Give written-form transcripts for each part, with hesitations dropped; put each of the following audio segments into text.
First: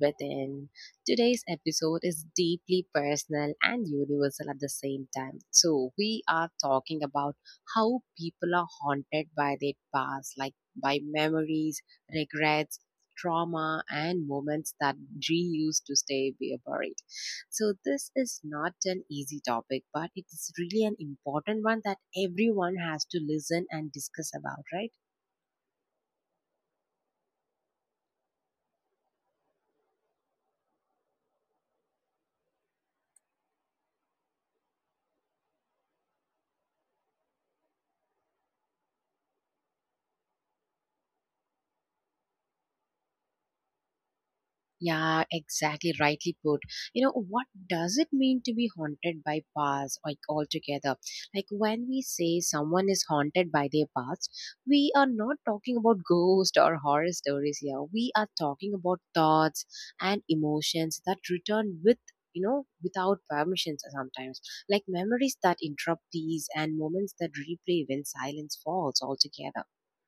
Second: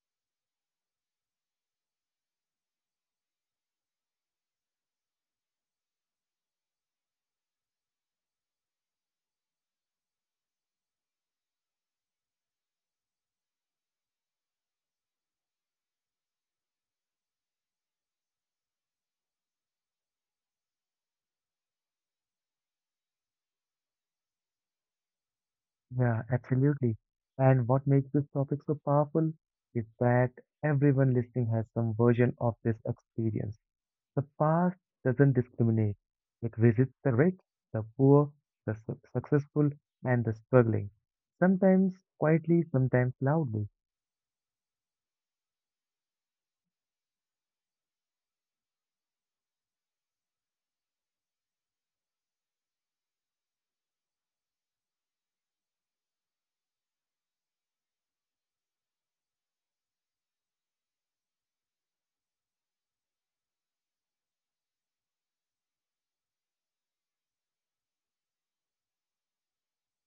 Within. Today's episode is deeply personal and universal at the same time. So, we are talking about how people are haunted by their past, like by memories, regrets, trauma, and moments that reuse to stay be buried. So, this is not an easy topic, but it is really an important one that everyone has to listen and discuss about, right? Yeah, absolutely. And what makes this topic so powerful is that everyone listening has some version of this experience. The past doesn't discriminate. It visits the rich, the poor, the successful, and the struggling. Sometimes quietly, sometimes loudly. Yeah, exactly. Rightly put. You know, what does it mean to be haunted by past, like altogether? Like when we say someone is haunted by their past, we are not talking about ghost or horror stories here. We are talking about thoughts and emotions that return with, you know, without permissions sometimes, like memories that interrupt these and moments that replay when silence falls altogether.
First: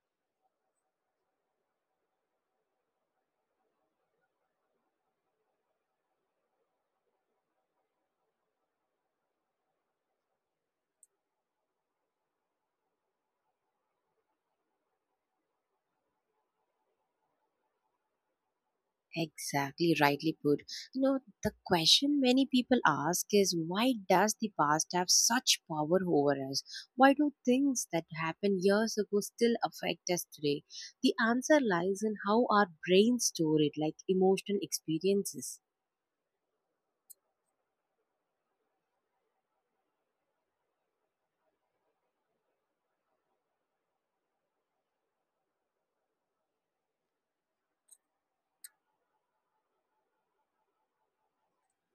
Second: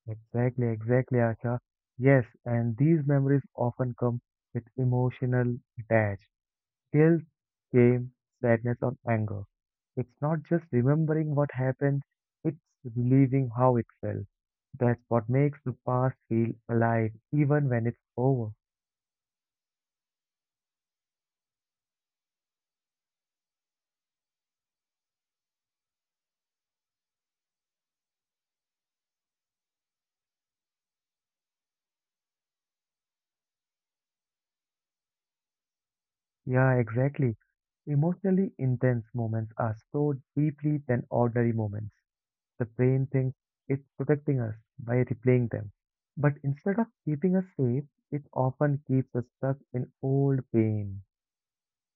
Exactly, exactly, Asha. Yes, and these memories often come with emotional attach. Guilt, shame, sadness, or anger. It's not just remembering what happened, it's relieving how it felt. That's what makes the past feel alive, even when it's over. Exactly, rightly put. You know, the question many people ask is why does the past have such power over us? Why do things that happened years ago still affect us today? The answer lies in how our brains store it, like emotional experiences. Yeah, exactly. Emotionally intense moments are stored deeply than ordinary moments. The brain thinks it's protecting us by replaying them. But instead of keeping us safe, it often keeps us stuck in old pain.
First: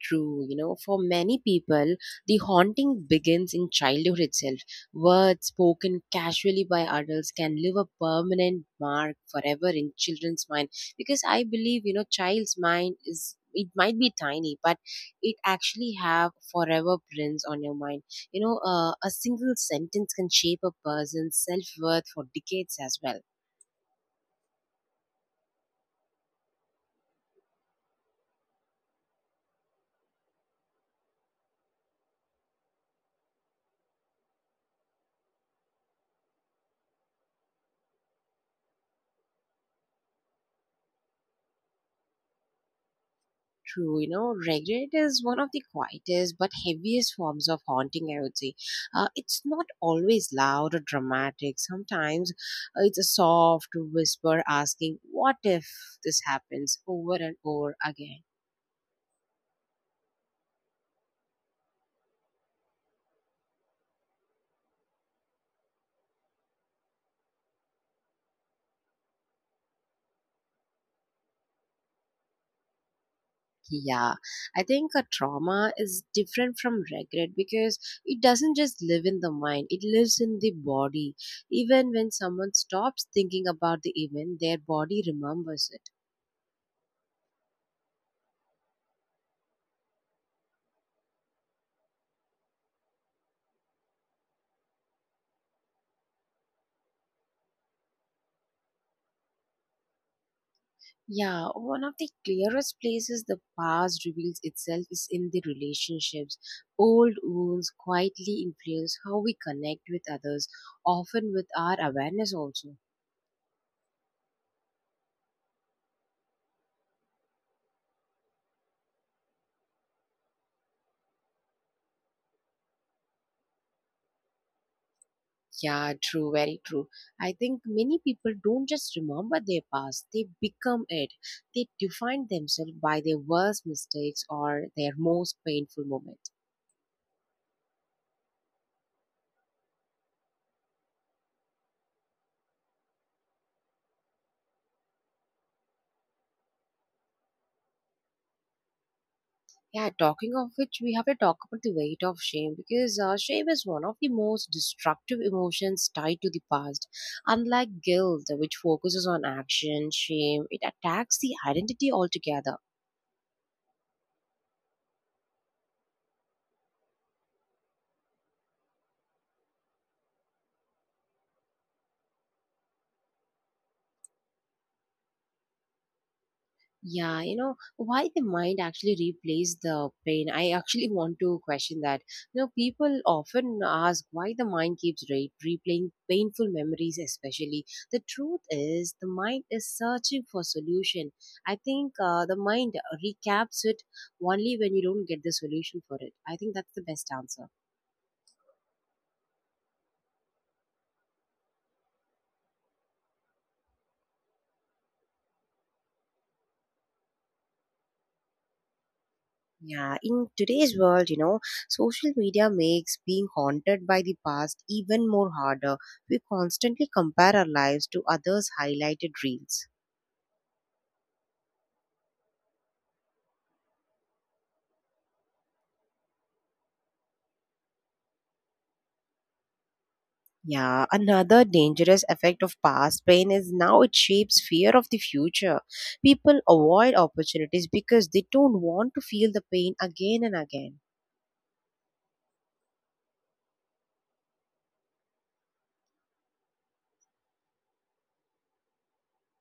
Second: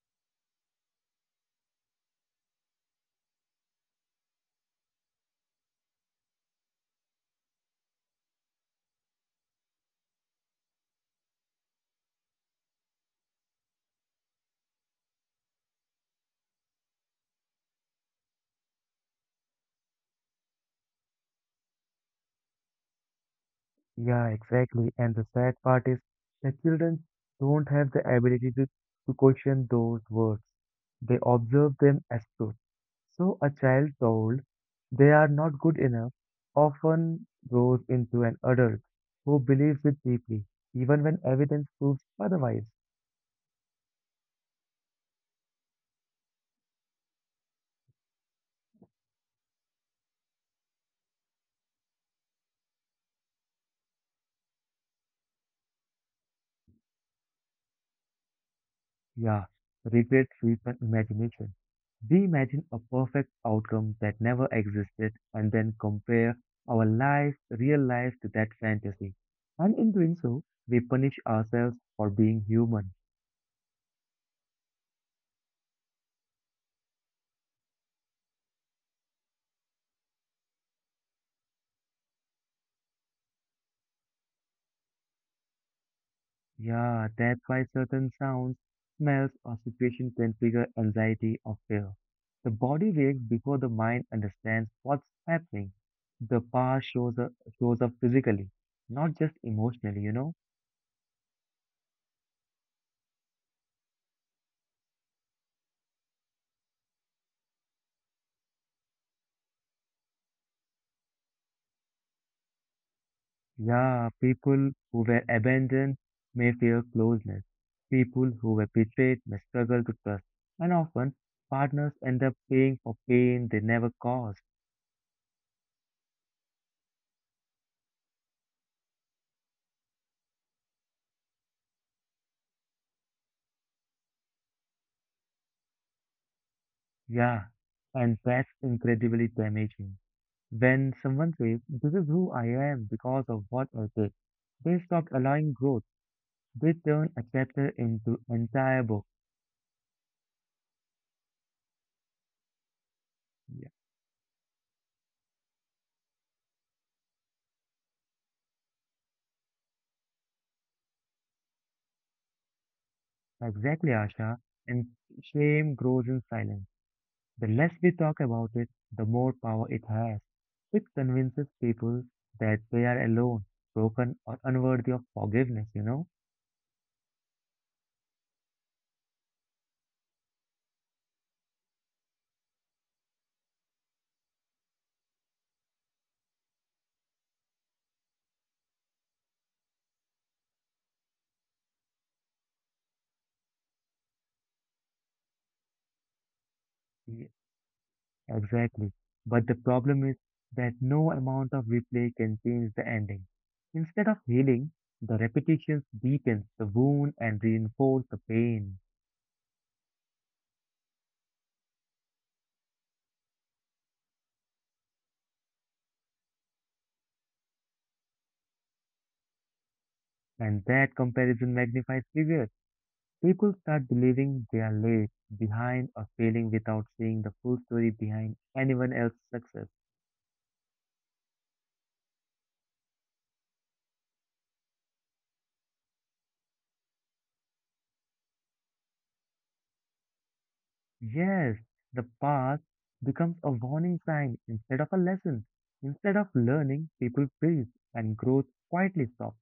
True, you know, for many people, the haunting begins in childhood itself. Words spoken casually by adults can leave a permanent mark forever in children's mind, because I believe, you know, child's mind is it might be tiny, but it actually have forever prints on your mind, you know, a single sentence can shape a person's self-worth for decades as well. Yeah, exactly. And the sad part is that children don't have the ability to question those words. They observe them as truth. So a child told they are not good enough often grows into an adult who believes it deeply, even when evidence proves otherwise. True, you know, regret is one of the quietest but heaviest forms of haunting, I would say. It's not always loud or dramatic. Sometimes it's a soft whisper asking, what if this happens over and over again? Yeah, regret feeds my imagination. We imagine a perfect outcome that never existed and then compare our life, real life, to that fantasy. And in doing so, we punish ourselves for being human. Yeah, I think a trauma is different from regret because it doesn't just live in the mind, it lives in the body. Even when someone stops thinking about the event, their body remembers it. Yeah, that's why certain sounds, smells, or situations can trigger anxiety or fear. The body reacts before the mind understands what's happening. The past shows up physically, not just emotionally. Yeah, one of the clearest places the past reveals itself is in the relationships. Old wounds quietly influence how we connect with others, often with our awareness also. Yeah, people who were abandoned may fear closeness. People who were betrayed may struggle to trust. And often, partners end up paying for pain they never caused. Yeah, true, very true. I think many people don't just remember their past, they become it. They define themselves by their worst mistakes or their most painful moments. Yeah, and that's incredibly damaging. When someone says, "This is who I am because of what I did," they stop allowing growth. They turn a chapter into entire book. Yeah, talking of which, we have to talk about the weight of shame, because shame is Yeah, one of the most destructive emotions tied to the past. Unlike guilt, which focuses on action, shame it attacks the identity altogether. exactly, Asha. And shame grows in silence. The less we talk about it, the more power it has. It convinces people that they are alone, broken, or unworthy of forgiveness? Yeah, you know, why the mind actually replays the brain? I actually want to question that. You know, people often ask why the mind keeps replaying painful memories, especially. The truth is, the mind is searching for solution. I think the mind recaps it only when you don't get the solution for it. I think that's the best Ye- answer. Exactly. But the problem is that no amount of replay can change the ending. Instead of healing, the repetitions deepens the wound and reinforce the pain. Yeah, in today's world, you know, social media makes being haunted by the past even more harder. We constantly compare our lives to others' highlighted reels. And that comparison magnifies fear. People start believing they are late, behind, or failing without seeing the full story behind anyone else's success. Yeah, another dangerous effect of past pain is now it shapes fear of the future. People avoid opportunities because they don't want to feel the pain again and again. Yes, the past becomes a warning sign instead of a lesson. Instead of learning, people freeze and growth quietly stops.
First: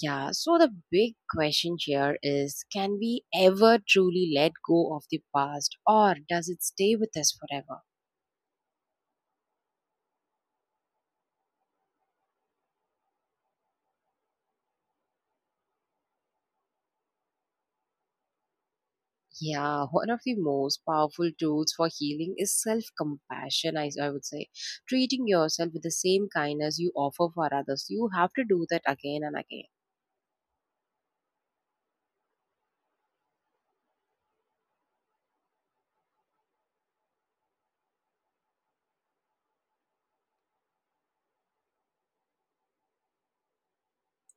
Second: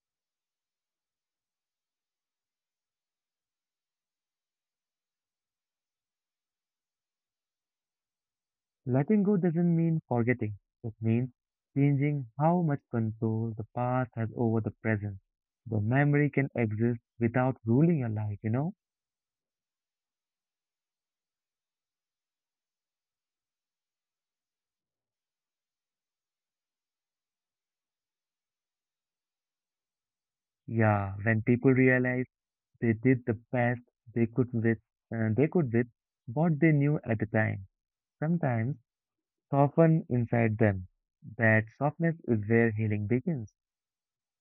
Yeah, so the big question here is can we ever truly let go of the past, or does it stay with us forever? Letting go doesn't mean forgetting. It means changing how much control the past has over the present. The memory can exist without ruling your life? Yeah, one of the most powerful tools for healing is self compassion, I would say. Treating yourself with the same kindness you offer for others. You have to do that again and again. Yeah, when people realize they did the best they could with what they knew at the time. Sometimes soften inside them. That softness is where healing begins.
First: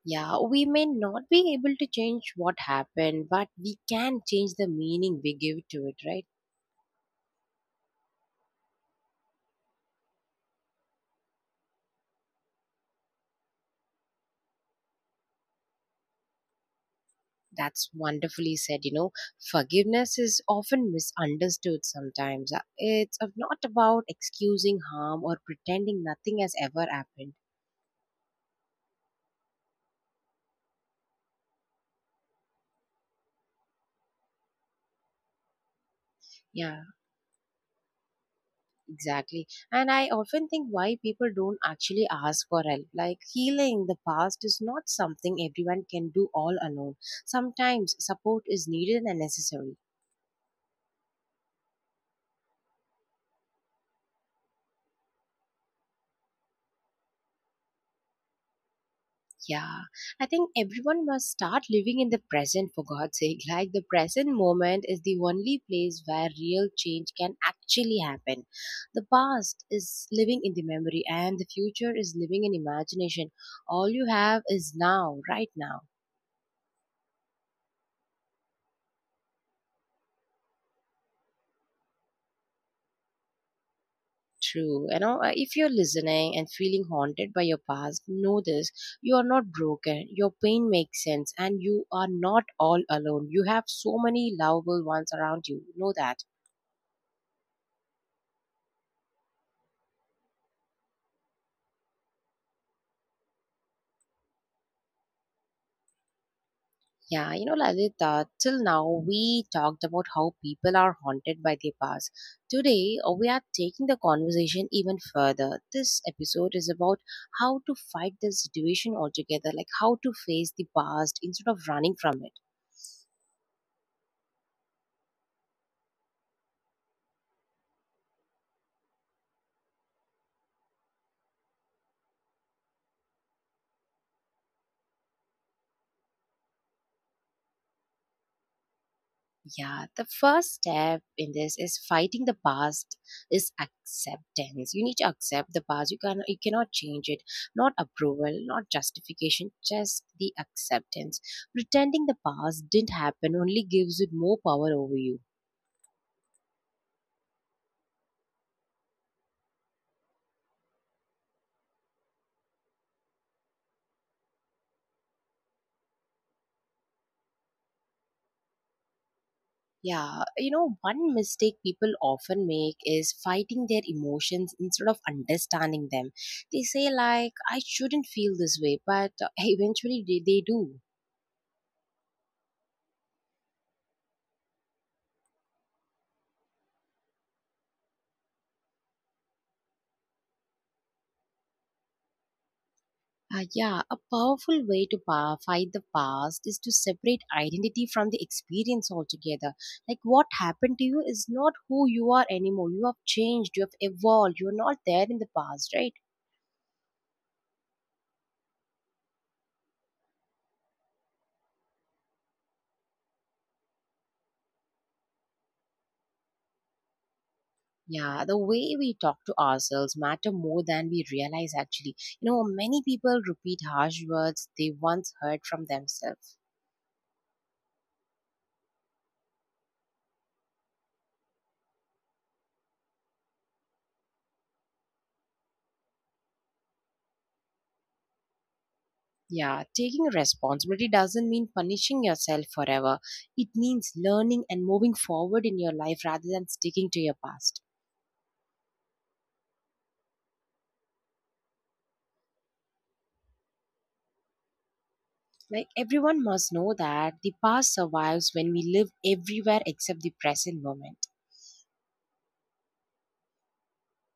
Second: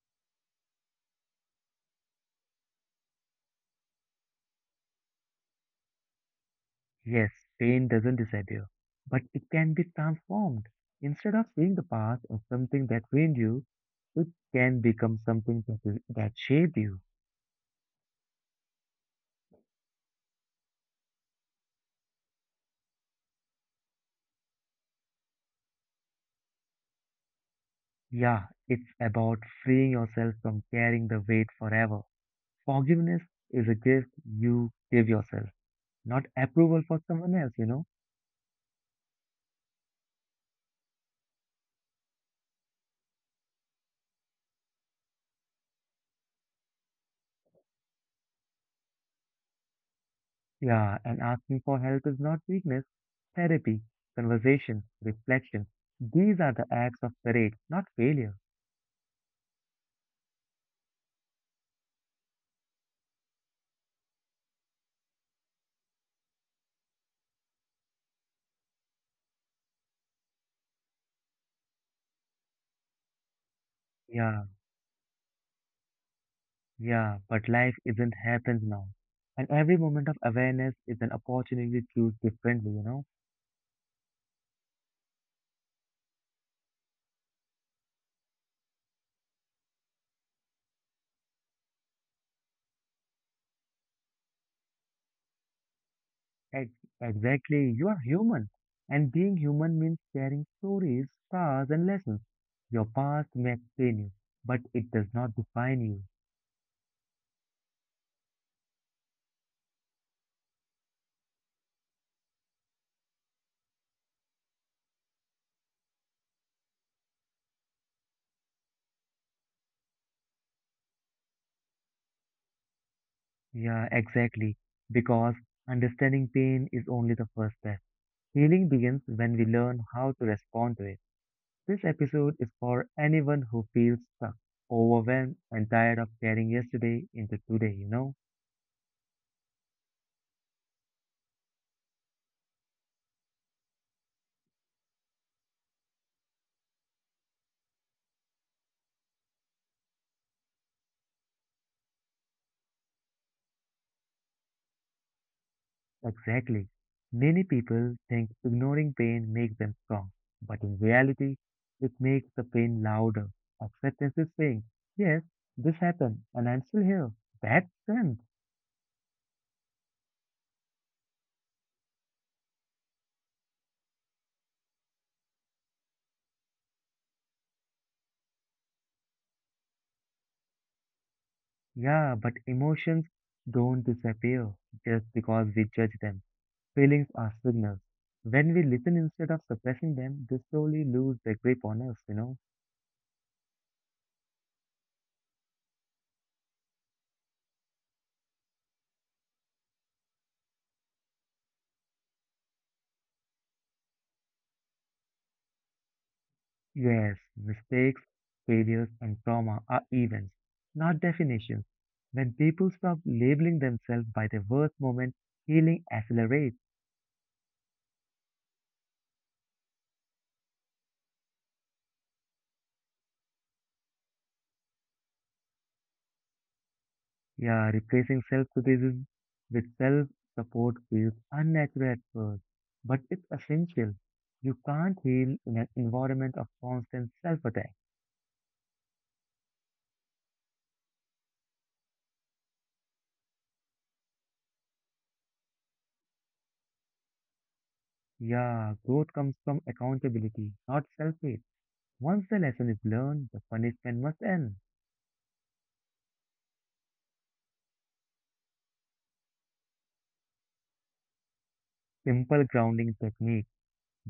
Yeah, we may not be able to change what happened, but we can change the meaning we give to it, right? Yes, pain doesn't disappear, but it can be transformed. Instead of seeing the past as something that ruined you, it can become something that shaped you. That's wonderfully said. You know, forgiveness is often misunderstood sometimes. It's not about excusing harm or pretending nothing has ever happened. Yeah, it's about freeing yourself from carrying the weight forever. Forgiveness is a gift you give yourself, not Yeah, approval for someone else, you know. exactly. And I often think why people don't actually ask for help. Like healing the past is not something everyone can do all alone. Sometimes support is needed and necessary. Yeah, and asking for help is not weakness. Therapy, conversation, reflection. These are the acts of courage, not failure. Yeah. I think everyone must start living in the present for God's sake. Like the present moment is the only place where real change can actually happen. The past is living in the memory and the future is living in imagination. All you have Yeah, is now, right now. yeah, but life isn't happened now. And every moment of awareness is an opportunity to choose differently? True. You know, if you're listening and feeling haunted by your past, know this. You are not broken. Your pain makes sense and you are not all alone. You have so many lovable ones around you. Know that. Ex- exactly, you are human. And being human means sharing stories, scars, and lessons. Your past may explain you, but it does not define you. Yeah, you know, Lalita, till now we talked about how people are haunted by their past. Today, we are taking the conversation even further. This episode is about how to fight the situation altogether, like how to face the past instead of running from it. Yeah, exactly. Because understanding pain is only the first step. Healing begins when we learn how to respond to it. This episode is for anyone who feels stuck, overwhelmed, and tired of carrying yesterday into today? Yeah, the first step in this is fighting the past is acceptance. You need to accept the past. You cannot change it. Not approval, not justification, just the acceptance. Pretending the past didn't happen only gives it more power over you. Exactly. Many people think ignoring pain makes them strong, but in reality, it makes the pain louder. Acceptance is saying, "Yes, this happened, and I'm still here." That's strength. Yeah, you know, one mistake people often make is fighting their emotions instead of understanding them. They say like I shouldn't feel this way, but eventually they do. Yeah, but emotions don't disappear just because we judge them. Feelings are signals. When we listen instead of suppressing them, they slowly lose their grip on us? Yeah, a powerful way to fight the past is to separate identity from the experience altogether. Like what happened to you is not who you are anymore. You have changed, you have evolved, you're not there in the past, right? Yes, mistakes, failures, and trauma are events, not definitions. When people stop labeling themselves by their worst moment, healing accelerates. Yeah, the way we talk to ourselves matter more than we realize actually. You know, many people repeat harsh words they once heard from themselves. Yeah, replacing self criticism with self support feels unnatural at first, but it's essential. You can't heal in an environment of constant self attack. Yeah, taking responsibility doesn't mean punishing yourself forever. It means learning and moving forward in your life rather than sticking to your past. Yeah, growth comes from accountability, not self hate. Once the lesson is learned, the punishment must end. Like everyone must know that the past survives when we live everywhere except the present moment. Simple grounding techniques,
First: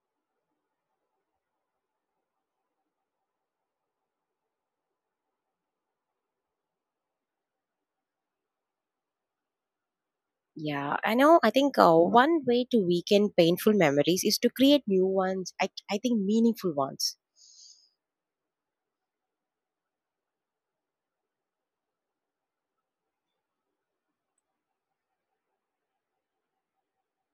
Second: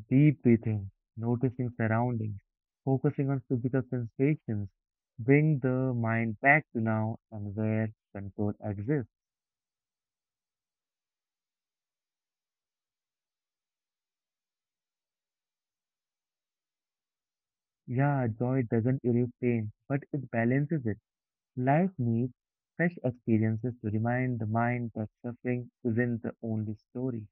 deep breathing, noticing surroundings, focusing on physical sensations, bring the mind back to now and where control exists. Yeah, I know. I think one way to weaken painful memories is to create new ones. I think meaningful ones. Yeah, joy doesn't erase pain, but it balances it. Life needs fresh experiences to remind the mind that suffering isn't the only story.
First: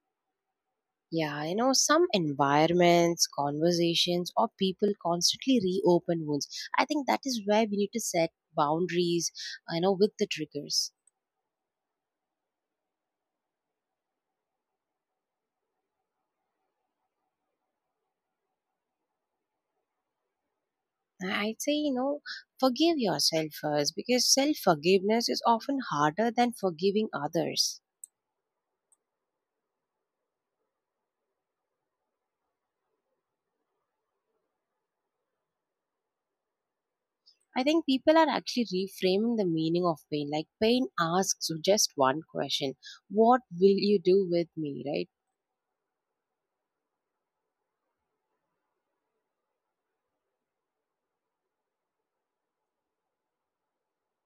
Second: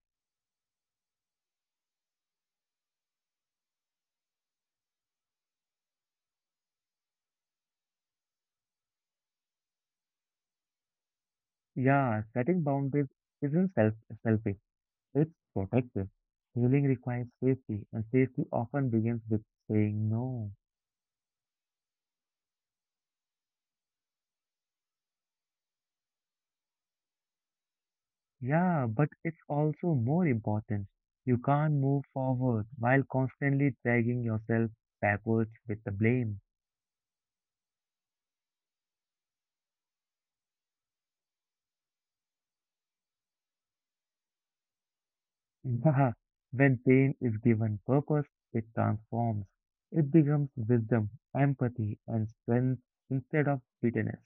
Yeah, you know, some environments, conversations, or people constantly reopen wounds. I think that is where we need to set boundaries, you know, with the triggers. Yeah, setting boundaries isn't selfish. It's protective. Healing requires safety, and safety often begins with saying no. I'd say, you know, forgive yourself first because self forgiveness is often harder than forgiving others. Yeah, but it's also more important. You can't move forward while constantly dragging yourself backwards with the blame. I think people are actually reframing the meaning of pain. Like, pain asks just one question: what will you do with me, right? When pain is given purpose, it transforms. It becomes wisdom, empathy, and strength instead of bitterness.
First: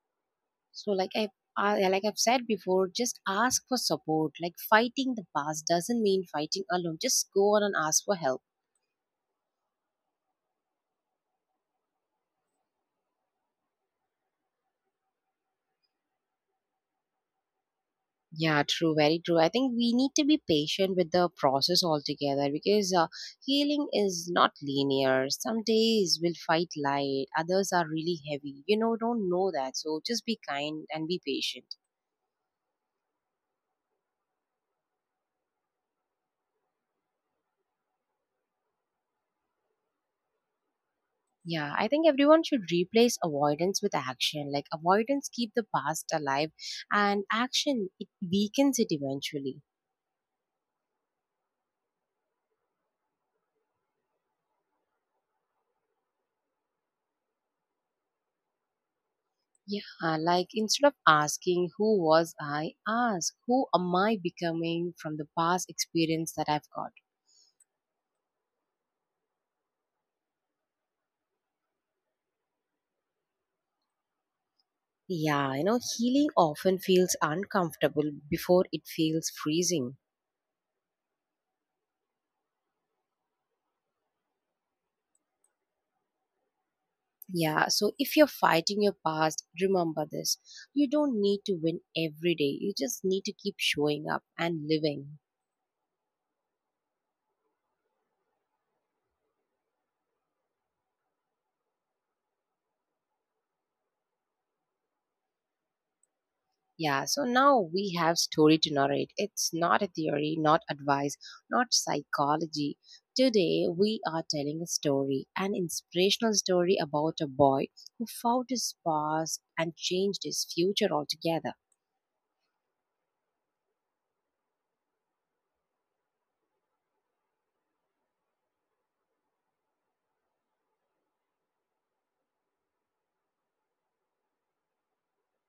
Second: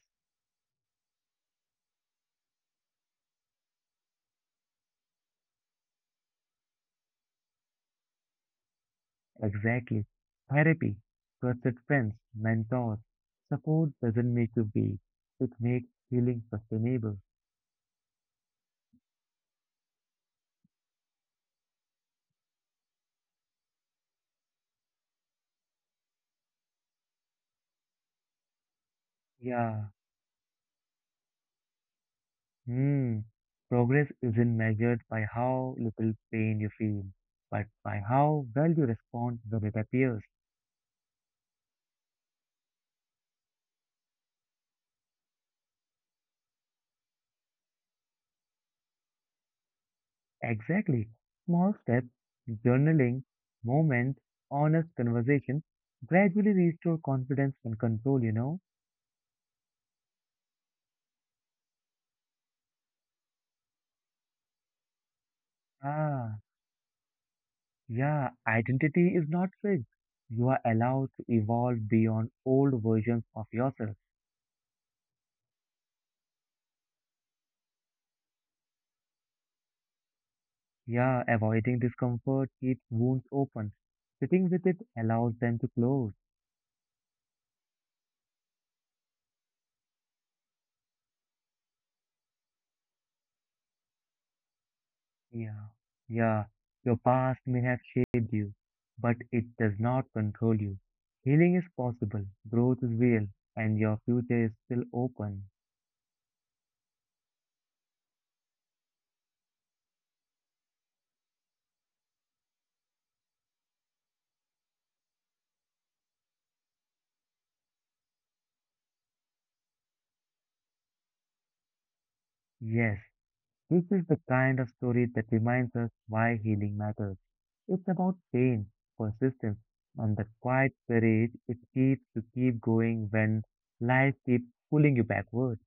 So, like I've said before, just ask for support. Like fighting the past doesn't mean fighting alone. Just go on and ask for help. Exactly. Therapy, trusted friends, mentors, support doesn't make you weak. It makes healing sustainable. Yeah, true, very true. I think we need to be patient with the process altogether because healing is not linear. Some days we'll fight light, others are really heavy. You know, don't know that. Yeah. So just be kind and be patient. Hmm. Progress isn't measured by how little pain you feel, but by how well you respond when it appears. Yeah, I think everyone should replace avoidance with action. Like avoidance keep the past alive and action it weakens it eventually. Exactly. Small steps, journaling, moments, honest conversation gradually restore confidence and control, you know. Yeah, like instead of asking who was I, ask who am I becoming from the past Ah. experience that I've got. Yeah, identity is not fixed. You are allowed to evolve beyond old versions of yourself. Yeah, you know, healing often feels uncomfortable before it feels freezing. Yeah, avoiding discomfort keeps wounds open. Sitting with it allows them to close. Yeah, so if you're fighting your past, remember this. You don't need to win every day. You just need to keep showing up and living. Yeah, yeah, your past may have shaped you, but it does not control you. Healing is possible, growth is real, and your future is still open. Yeah, so now we have story to narrate. It's not a theory, not advice, not psychology. Today we are telling a story, an inspirational story about a boy who found his past and changed his future altogether. Yes, this is the kind of story that reminds us why healing matters. It's about pain, persistence, and the quiet courage it keeps to keep going when life keeps pulling you backward.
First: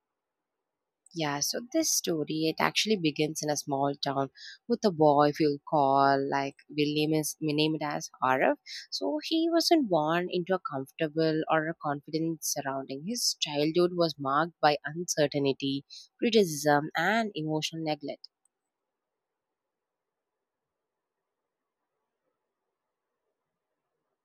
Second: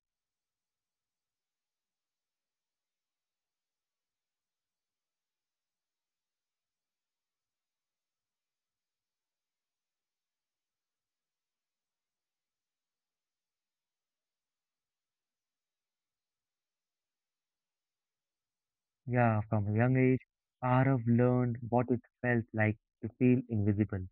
Yeah, so this story it actually begins in a small town with a boy if you'll call like we name it as Arav. So he wasn't born into a comfortable or a confident surrounding. His childhood was marked by uncertainty, criticism and emotional neglect. Yeah, from a young age, Arav learned what it felt like to feel invisible.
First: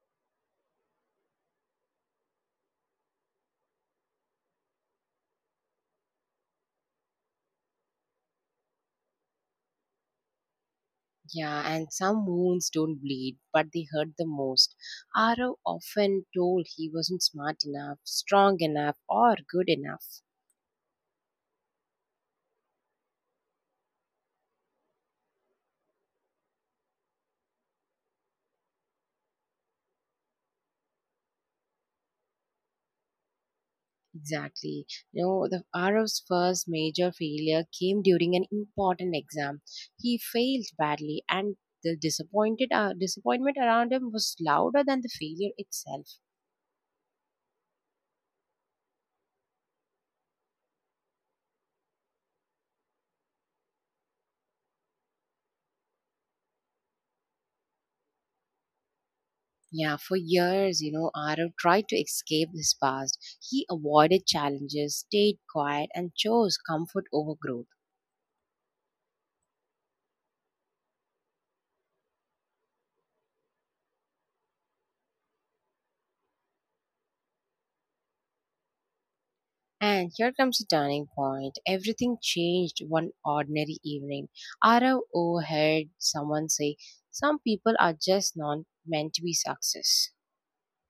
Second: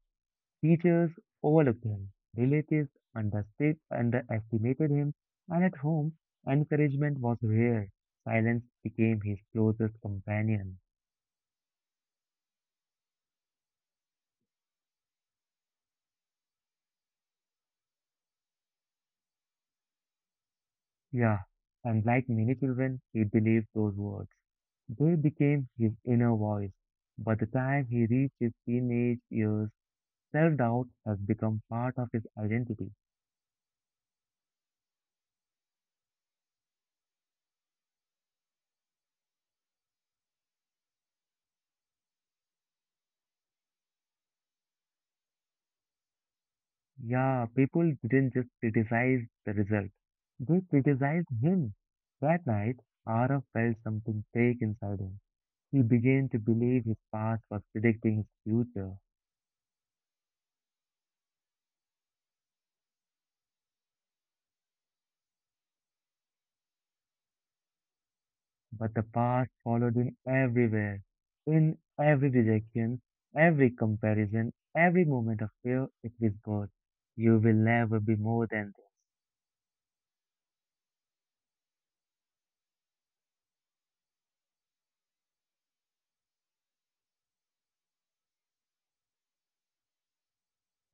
Teachers overlooked him, relatives understood, underestimated him, and at home, encouragement was rare. Silence became his closest companion. Yeah, and some wounds don't bleed, but they hurt the most. Arav often told he wasn't smart enough, strong enough, or good enough. Yeah, and like many children, he believed those words. They became his inner voice. By the time he reached his teenage years, self doubt has become part of his identity. Exactly. You know, the RF's first major failure came during an important exam. He failed badly, and the disappointed disappointment around him was louder than the failure itself. Yeah, people didn't just criticize the result, they criticized him. That night, Arav felt something fake inside him. He began to believe his past was predicting his future. Yeah, for years, you know, RF tried to escape his past. He avoided challenges, stayed quiet, and chose comfort over growth. But the past followed him everywhere, in every rejection, every comparison, every moment of fear. It whispered, "You will never be more than this." And here comes the turning point. Everything changed one ordinary evening. Arav overheard someone say, some people are just not meant to be success.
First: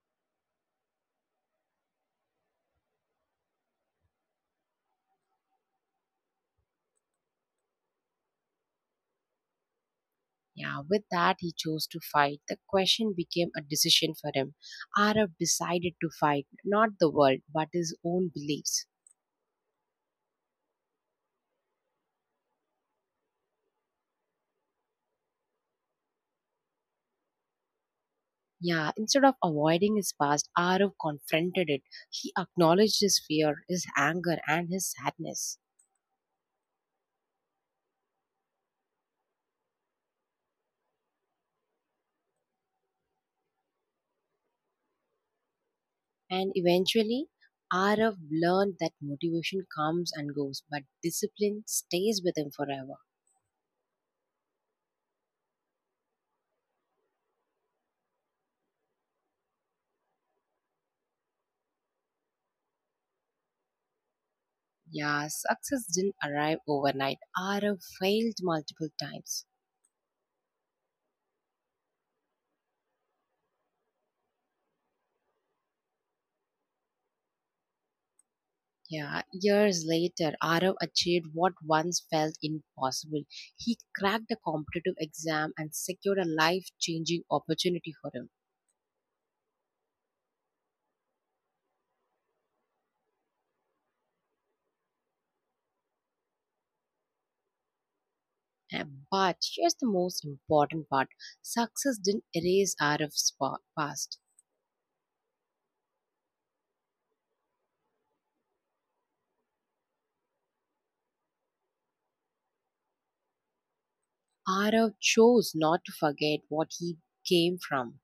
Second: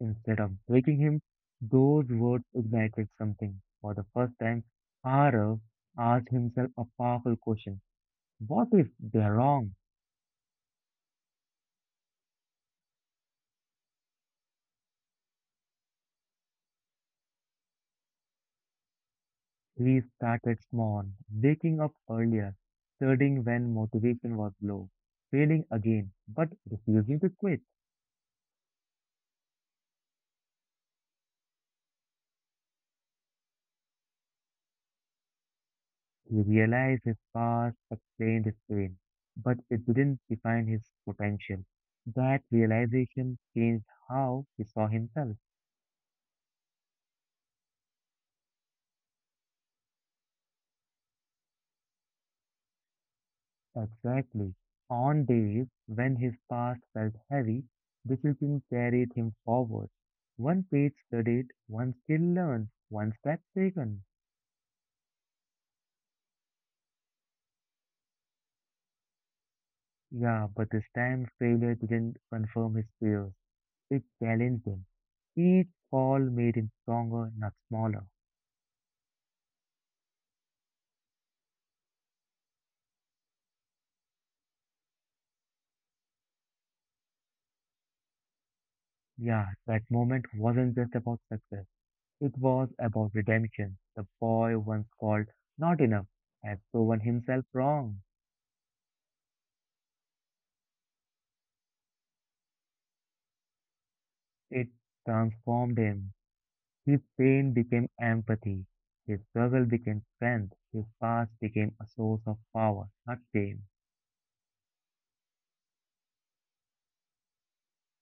Instead of breaking him, those words ignited something. For the first time, Arav asked himself a powerful question. What if they're wrong? Yeah, with that, he chose to fight. The question became a decision for him. Arav decided to fight, not the world, but his own beliefs. He started small, waking up earlier, studying when motivation was low, failing again, but refusing to quit. Yeah, instead of avoiding his past, Arav confronted it. He acknowledged his fear, his anger, and his sadness. He realized his past explained his pain, but it didn't define his potential. That realization changed how he saw himself. And eventually, Arav learned that motivation comes and goes, but discipline stays with him forever. Exactly. On days when his past felt heavy, discipline carried him forward. One page studied, one skill learned, one step taken. Yeah, success didn't arrive overnight. Arav failed multiple times. Yeah, but this time failure didn't confirm his fears. It challenged him. Each fall made him stronger, not smaller. Yeah, years later, Arav achieved what once felt impossible. He cracked a competitive exam and secured a life changing opportunity for him. Yeah, that moment wasn't just about success. It was about redemption. The boy once called not enough had proven himself wrong. Uh, But here's the most important part success didn't erase Arav's past. It transformed him. His pain became empathy. His struggle became strength. His past became a source of power, not shame. Arav chose not to forget what he came from.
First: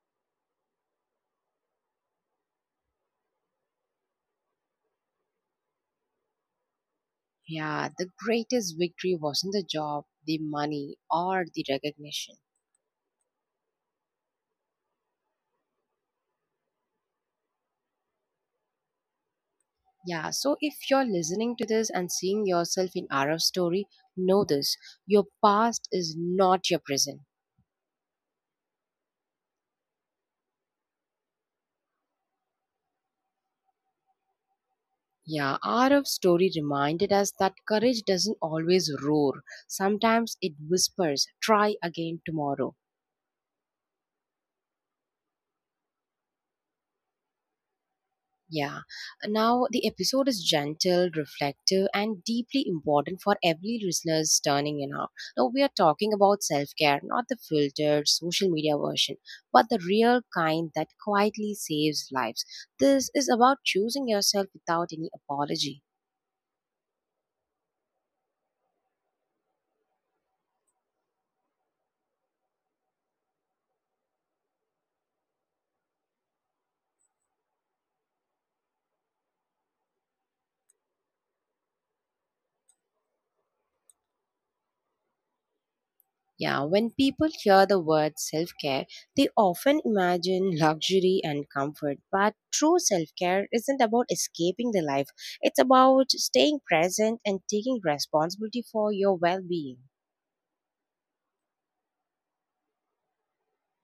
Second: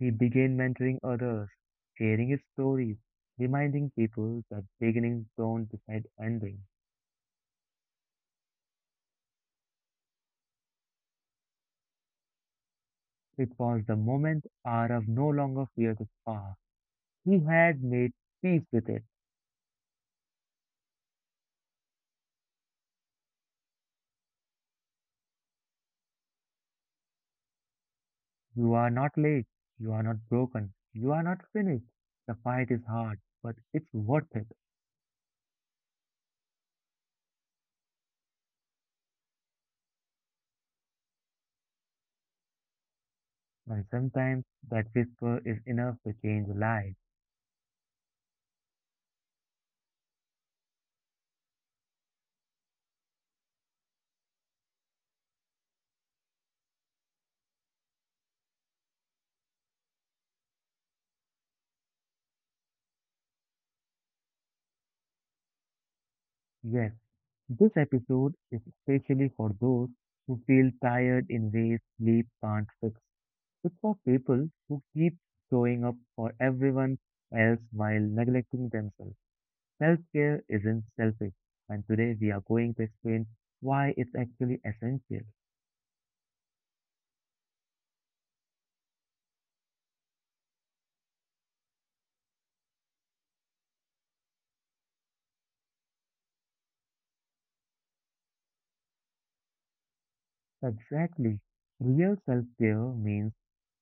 He began mentoring others, sharing his stories, reminding people that beginnings don't decide endings. Yeah, the greatest victory wasn't the job, the money, or the recognition. It was the moment Arav no longer feared his past. He had made peace with it. Yeah, so if you're listening to this and seeing yourself in Arav's story, know this, your past is not your prison. You are not late. You are not broken. You are not finished. The fight is hard, but it's worth it. Yeah, Arav's story reminded us that courage doesn't always roar. Sometimes it whispers, try again tomorrow. And sometimes that whisper is enough to change a life. Yeah. Now the episode is gentle, reflective, and deeply important for every listener's turning in out. Now we are talking about self-care, not the filtered social media version, but the real kind that quietly saves lives. This is about choosing yourself without any apology. Yes, this episode is especially for those who feel tired in ways sleep can't fix. It's for people who keep showing up for everyone else while neglecting themselves. Self care isn't selfish, and today we are going to explain why it's actually essential. Yeah, when people hear the word self care, they often imagine luxury and comfort. But true self care isn't about escaping the life, it's about staying present and taking responsibility for your well being. Exactly. Real self-care means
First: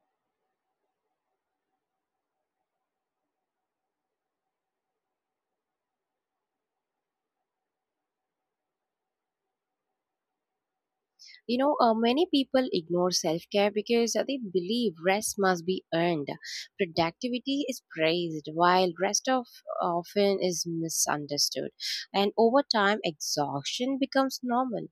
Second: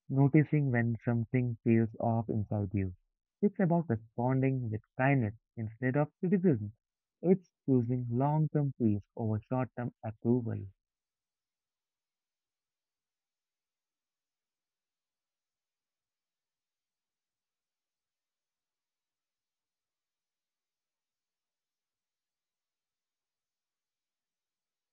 noticing when something feels off inside you. It's about responding with kindness instead of criticism. It's choosing long-term peace over short-term approval. You know, many people ignore self care because they believe rest must be earned. Productivity is praised, while rest of often is misunderstood. And over time, exhaustion becomes normal.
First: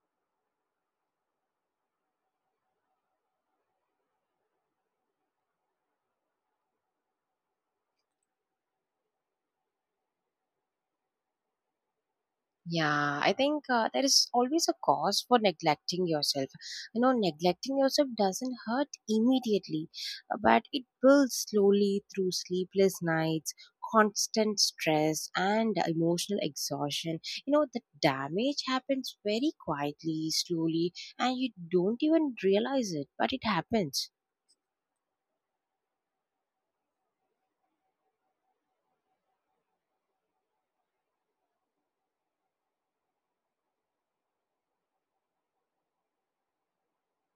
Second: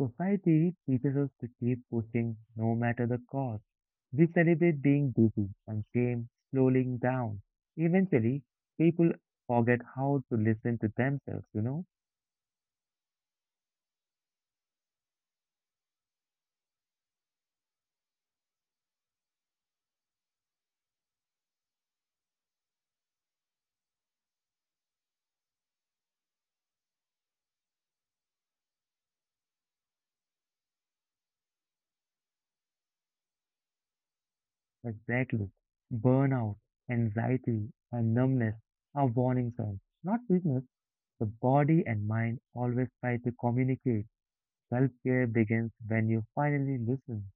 Society teaches us to keep pushing no matter the cost. We celebrate being busy and shame slowing down. Eventually, people forget how to listen to themselves? Yeah, I think there is always a cause for neglecting yourself. You know, neglecting yourself doesn't hurt immediately, but it builds slowly through sleepless nights, constant stress, and emotional exhaustion. You know, the damage happens very quietly, slowly, and you don't even realize it, but it happens. Exactly. Burnout, anxiety, and numbness are warning signs, not weakness. The body and mind always try to communicate. Self care begins when you finally listen.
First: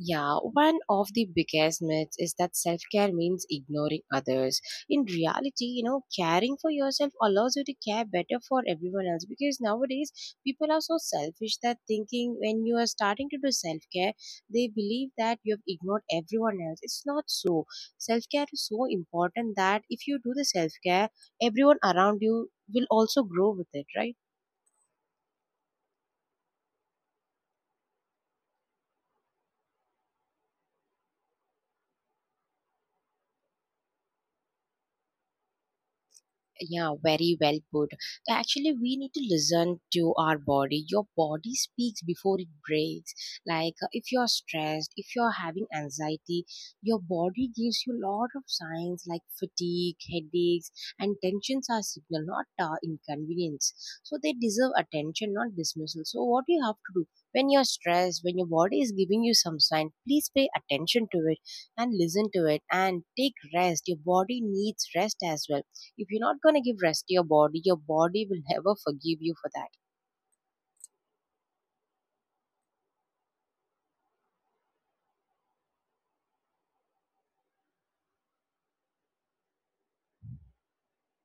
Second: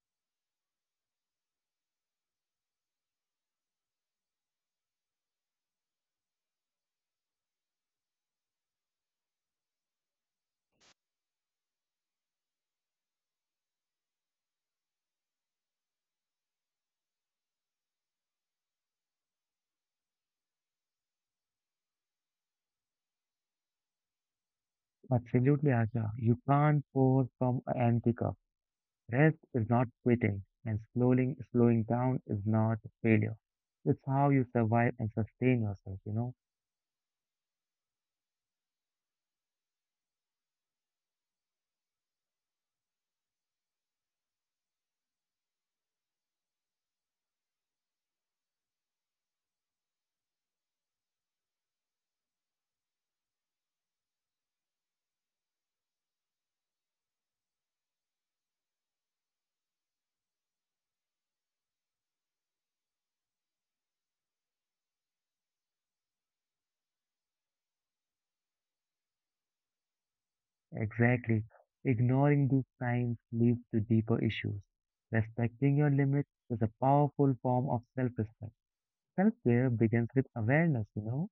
Yeah, one of the biggest myths is that self care means ignoring others. In reality, you know, caring for yourself allows you to care better for everyone else, because nowadays people are so selfish that thinking when you are starting to do self care, they believe that you have ignored everyone else. It's not so. Self care is so important that if you do the self care, everyone around you will also grow with it, right? Absolutely, Asha. You can't pour from an empty cup. Rest is not quitting, and slowing down is not failure. It's how you survive and sustain yourself, you know. Yeah, very well put. Actually, we need to listen to our body. Your body speaks before it breaks. Like if you're stressed, if you're having anxiety, your body gives you a lot of signs like fatigue, headaches, and tensions are signal, not inconvenience. So they deserve attention, not dismissal. So what you have to do when you're stressed, when your body is giving you some sign, please pay attention to it and listen to it and take rest. Your body needs rest as well. If you're not going to give rest to your body, your body will never forgive you for that. Exactly. Ignoring these signs leads to deeper issues. Respecting your limits is a powerful form of self-respect. Self-care begins with awareness?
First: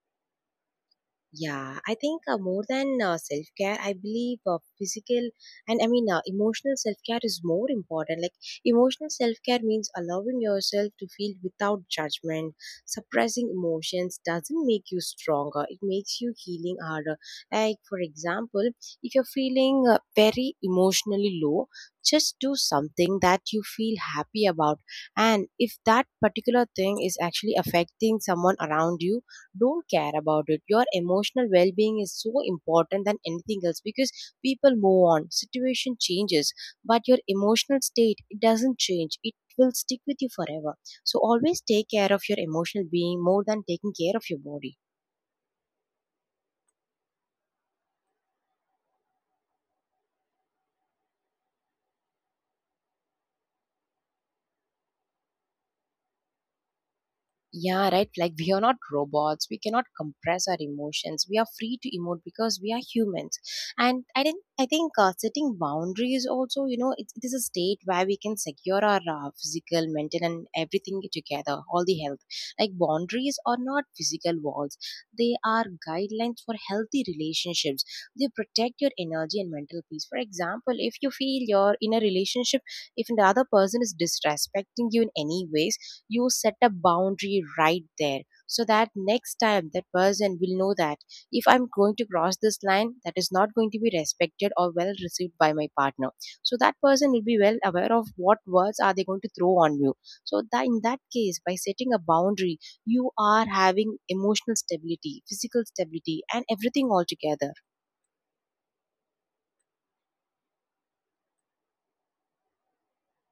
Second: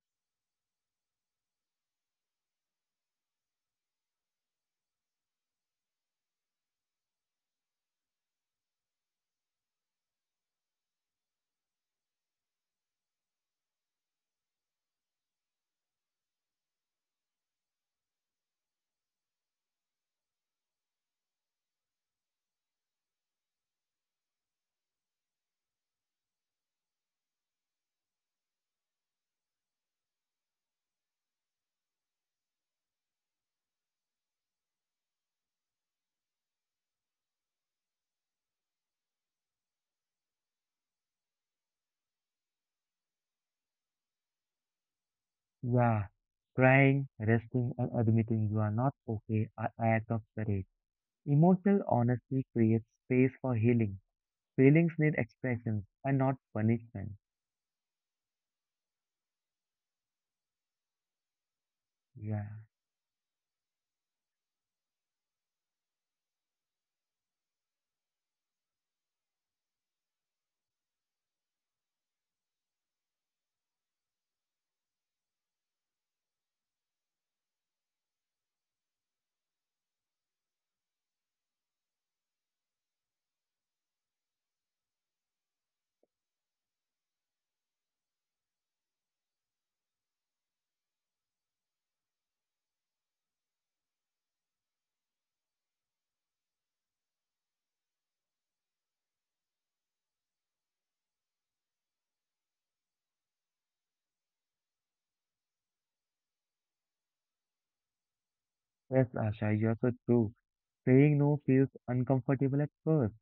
Yeah, I think more than self care, I believe physical, and I mean emotional self care is more important. Like emotional self care means allowing yourself to feel without judgment. Suppressing emotions doesn't make you stronger; it makes you healing harder. Like for example, if you're feeling very emotionally low, just do something that you feel happy about, and if that particular thing is actually affecting someone around you, don't care about it. Your emotional well-being is so important than anything else, because people move on, situation changes, but your emotional state, it doesn't change, it will stick with you forever. So always take care of your emotional being more than taking care of your body. Yeah. Crying, resting, and admitting you are not okay are acts of courage. Emotional honesty creates space for healing. Feelings need expressions and not punishment. Yeah, right. Like we are not robots. We cannot compress our emotions. We are free to emote Yeah. because we are humans. And I think setting boundaries also, you know, it is a state where we can secure our physical, mental, and everything together, all the health. Like boundaries are not physical walls. They are guidelines for healthy relationships. They protect your energy and mental peace. For example, if you feel you're in a relationship, if the other person is disrespecting you in any ways, you set a boundary right there, so that next time that person will know that if I'm going to cross this line, that is not going to be respected or well received by my partner. So that person will be well aware of what words are they going to throw on you. So that in that case, by setting a boundary, you are having emotional stability, physical stability, and everything all together. Yes, Asha, you're so true. Saying no feels uncomfortable at first,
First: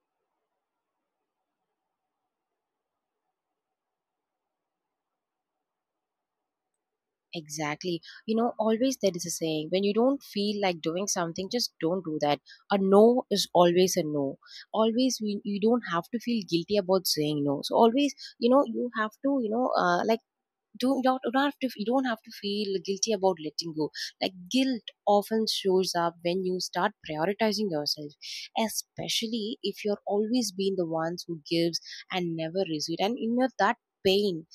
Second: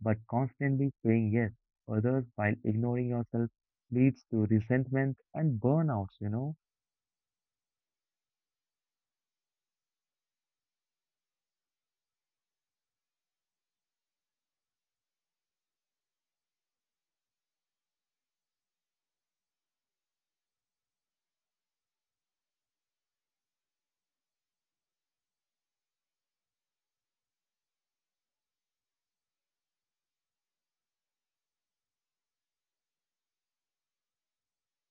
but constantly saying yes to others while ignoring yourself leads to resentment and burnouts? Exactly. You know, always there is a saying, when you don't feel like doing something, just don't do that. A no is always a no. Always, we, you don't have to feel guilty about saying no. So, always, you know, you have to, you know, like, do not, you don't have to feel guilty about letting go. Like guilt often shows up when you start prioritizing yourself, especially if you're always being the ones who gives and never receives. And you know that pain,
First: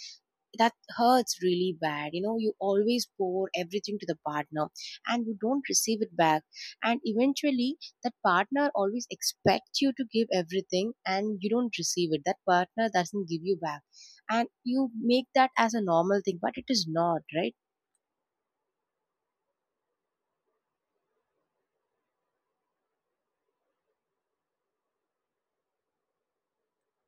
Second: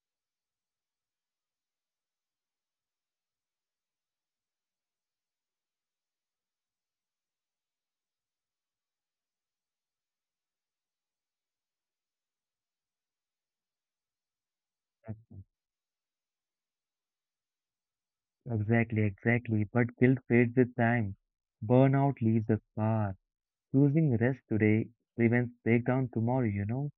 that hurts really bad, you know. You always pour everything to the partner and you don't receive it back, and eventually that partner always expects you to give everything and you don't receive it, that partner doesn't give you back, and you make Ex- that as a normal thing, but it is not right. Exactly, exactly. But guilt fades with time. Burnout leaves a scar. Choosing rest today prevents breakdown tomorrow?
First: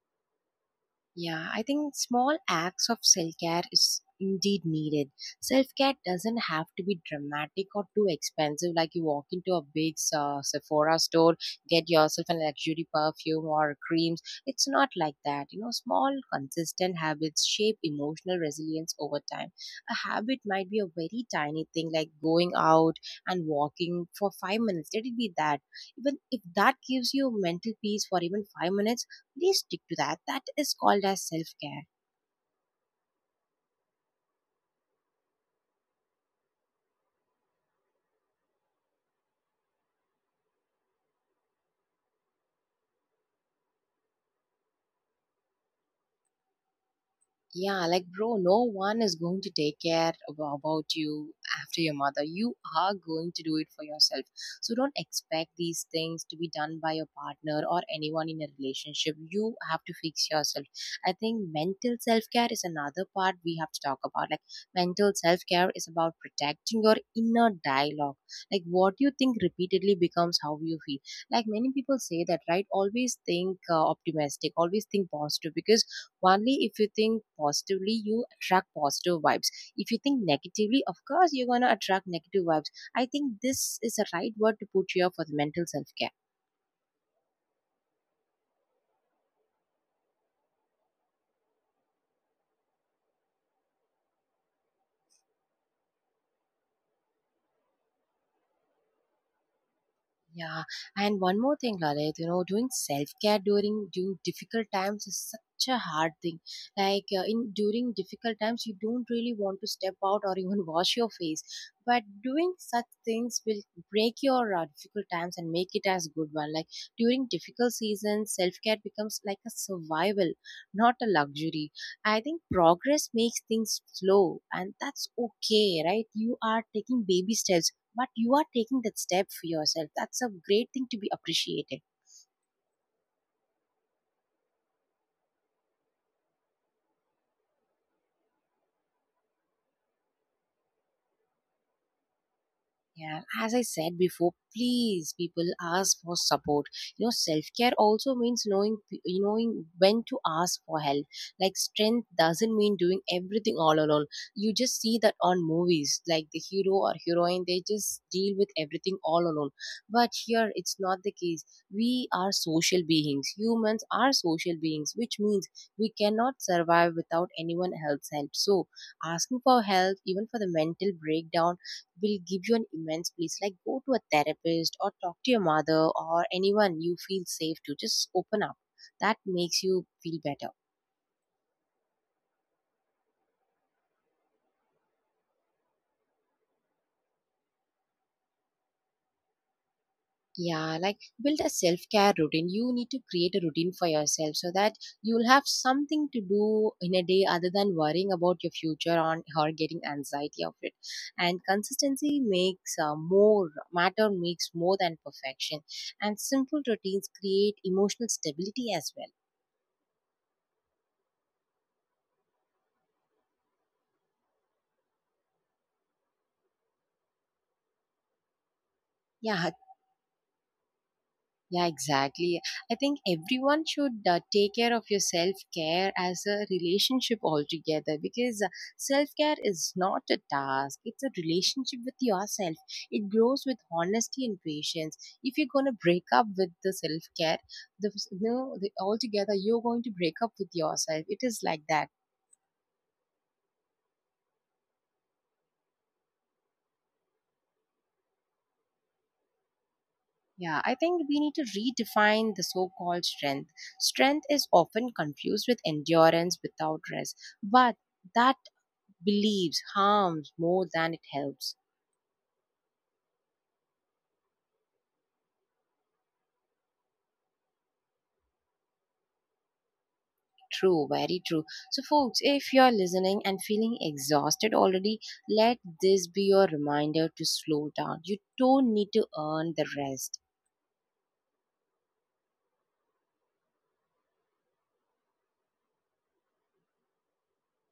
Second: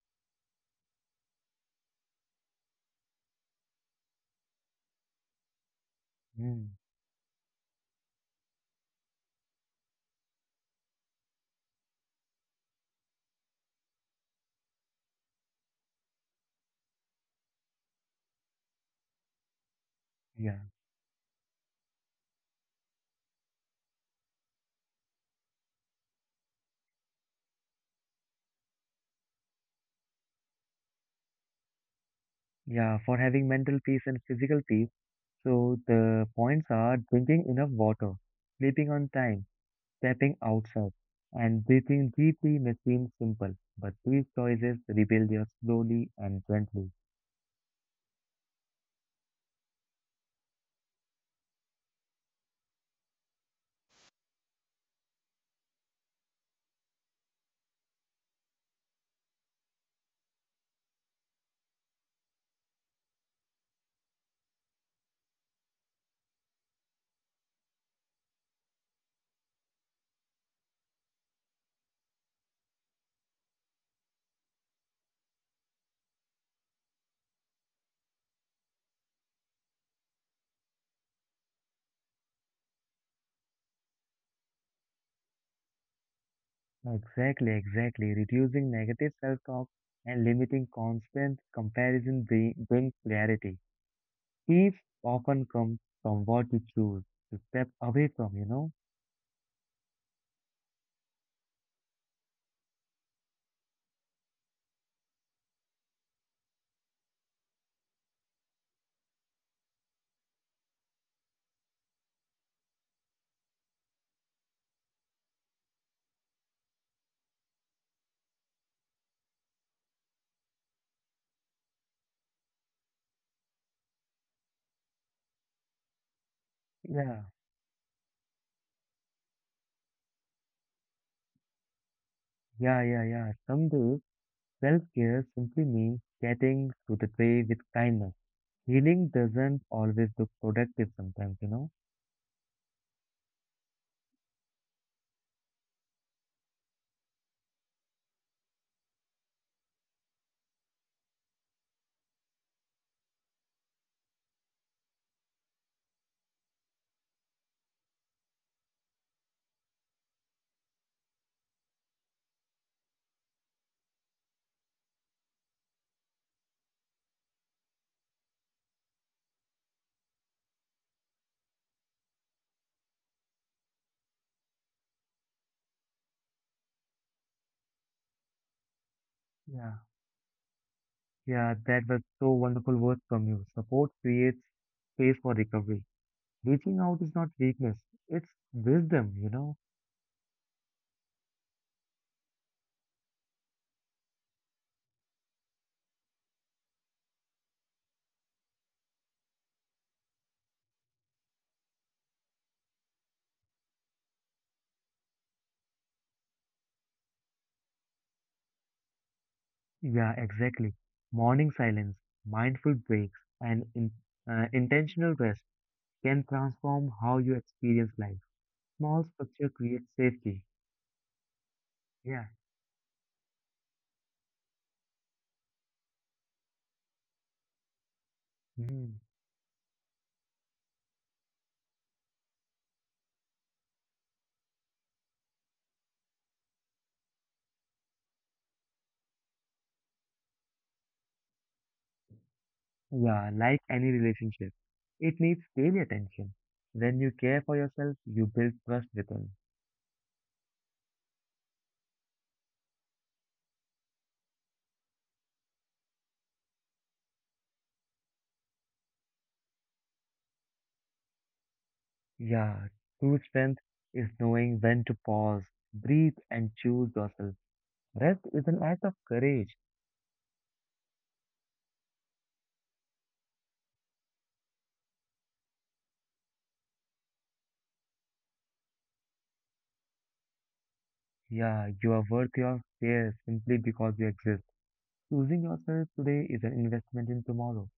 Yeah, I think small acts of self care is indeed needed. Self care doesn't have Mm, to be dramatic or too expensive, like you walk into a big Sephora store, get yourself a luxury perfume or creams. It's not like that. You know, small, consistent habits shape emotional resilience over time. A habit yeah, might be a very tiny thing, like going out and walking for 5 minutes. Let it be that. Even if that gives you mental peace for even 5 minutes, please stick to that. That is called as self care. yeah. For having mental peace and physical peace, so the points are drinking enough water, sleeping on time, stepping outside and breathing deeply may seem simple, but these choices rebuild you slowly and gently. Yeah, like bro, no one is going to take care about you after your mother. You are going to do it for yourself. So don't expect these things to be done by your partner or anyone in a relationship. You have to fix yourself. I think mental self care is another part we have to talk about. Like mental self care is about protecting your inner dialogue. Like what you think repeatedly becomes how you feel. Like many people say that, right? Always think optimistic, always think positive, because only if you think positively, you attract positive vibes. If you think negatively, of course, you're going to attract negative vibes. I think this is the right word to put here for the mental self care. Exactly, exactly. Reducing negative self-talk and limiting constant brings clarity. Peace often comes from what you choose to step away from, you know? Yeah, and one more thing, Lalit, you know, doing self care during difficult times is such a hard thing. Like in during difficult times, you don't really want to step out or even wash your face. But doing such things will break your difficult times and make it as good one. Like during difficult seasons, self care becomes like a survival, not a luxury. I think progress makes things slow, and that's okay, right? You are taking baby Yeah, steps, but you are taking that step for yourself. That's a great thing to be appreciated. yeah, yeah, yeah. Some days, self-care simply means getting to the day with kindness. Healing doesn't always look productive sometimes? Yeah, as I said before, please people ask for support. You know, self care also means knowing when to ask for help. Like strength doesn't mean doing everything all alone. You just see that on movies, like the hero or heroine, they just deal with everything all alone. But here, it's not the case. We are social beings. Humans are social beings, which means we cannot survive without anyone else's help. So, asking for help, even for the mental breakdown, will give you an immense peace. Like go to a therapist or talk to your mother or anyone you feel safe to. Just open up. That makes you Yeah. feel better. Yeah, that was so wonderful words from you. Support creates space for recovery. Reaching out is not weakness, it's wisdom? Yeah, like build a self care routine. You need to create a routine for yourself, so that you'll have something to do in a day other than worrying about your future on or getting anxiety of it. And consistency makes more matter makes more than perfection. And simple routines create emotional stability as well. Yeah, exactly. Morning silence, mindful breaks, and intentional rest can transform how you experience life. Small Yeah, structure creates safety. yeah, exactly. Yeah. I think everyone should take care of your self care as a relationship altogether, because self Mm. care is not a task, it's a relationship with yourself. It grows with honesty and patience. If you're going to break up with the self care, the, no, the, altogether you're going to break up with yourself. It is like that. Yeah, like any relationship, it needs daily attention. When you care for yourself, you build trust with others. Yeah, I think we need to redefine the so called strength. Strength is often confused with endurance without rest, but that believes harms more than it helps. Yeah, true strength is knowing when to pause, breathe, and choose yourself. Rest is an act of courage. True, very true. So, folks, if you're listening and feeling exhausted already, let this be your reminder to slow down. You don't need to earn the rest. Yeah, you are worthy of care simply because you exist. Choosing yourself today is an investment in tomorrow.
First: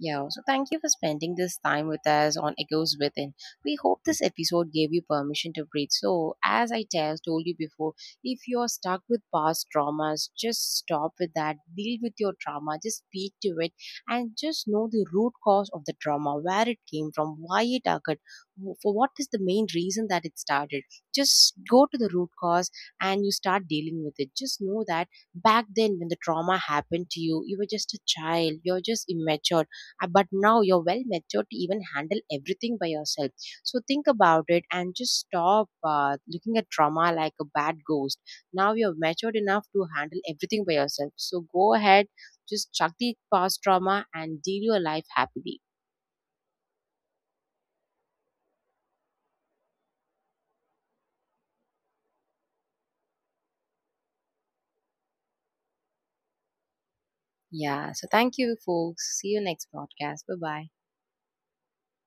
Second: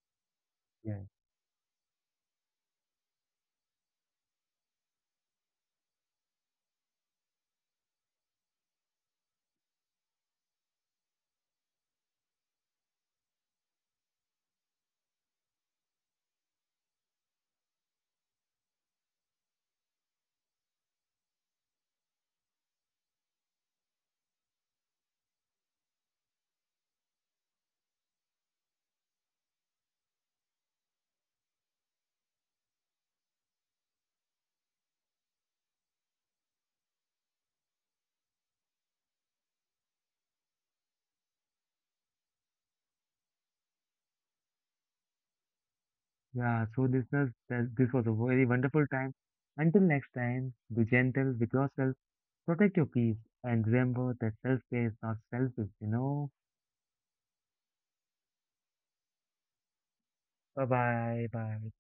Yeah, so thank you for Yes. spending this time with us on Echoes Within. We hope this episode gave you permission to breathe. So, as told you before, if you're stuck with past traumas, just stop with that. Deal with your trauma, just speak to it, and just know the root cause of the trauma, where it came from, why it occurred, for what is the main reason that it started. Just go to the root cause and you start dealing with it. Just know that back then, when the trauma happened to you, you were just a child, you're just immature, but now you're well matured to even handle everything by yourself. So think about it and just stop looking at trauma like a bad ghost. Now you're matured enough to handle everything by yourself, so go ahead, just chuck the past trauma and deal your life happily. Yeah, so listeners, that this was a very wonderful time. Until next time, be gentle with yourself, protect your peace, and remember that self care is not selfish? Yeah, so thank you folks, see you next podcast, bye bye. Bye bye, bye.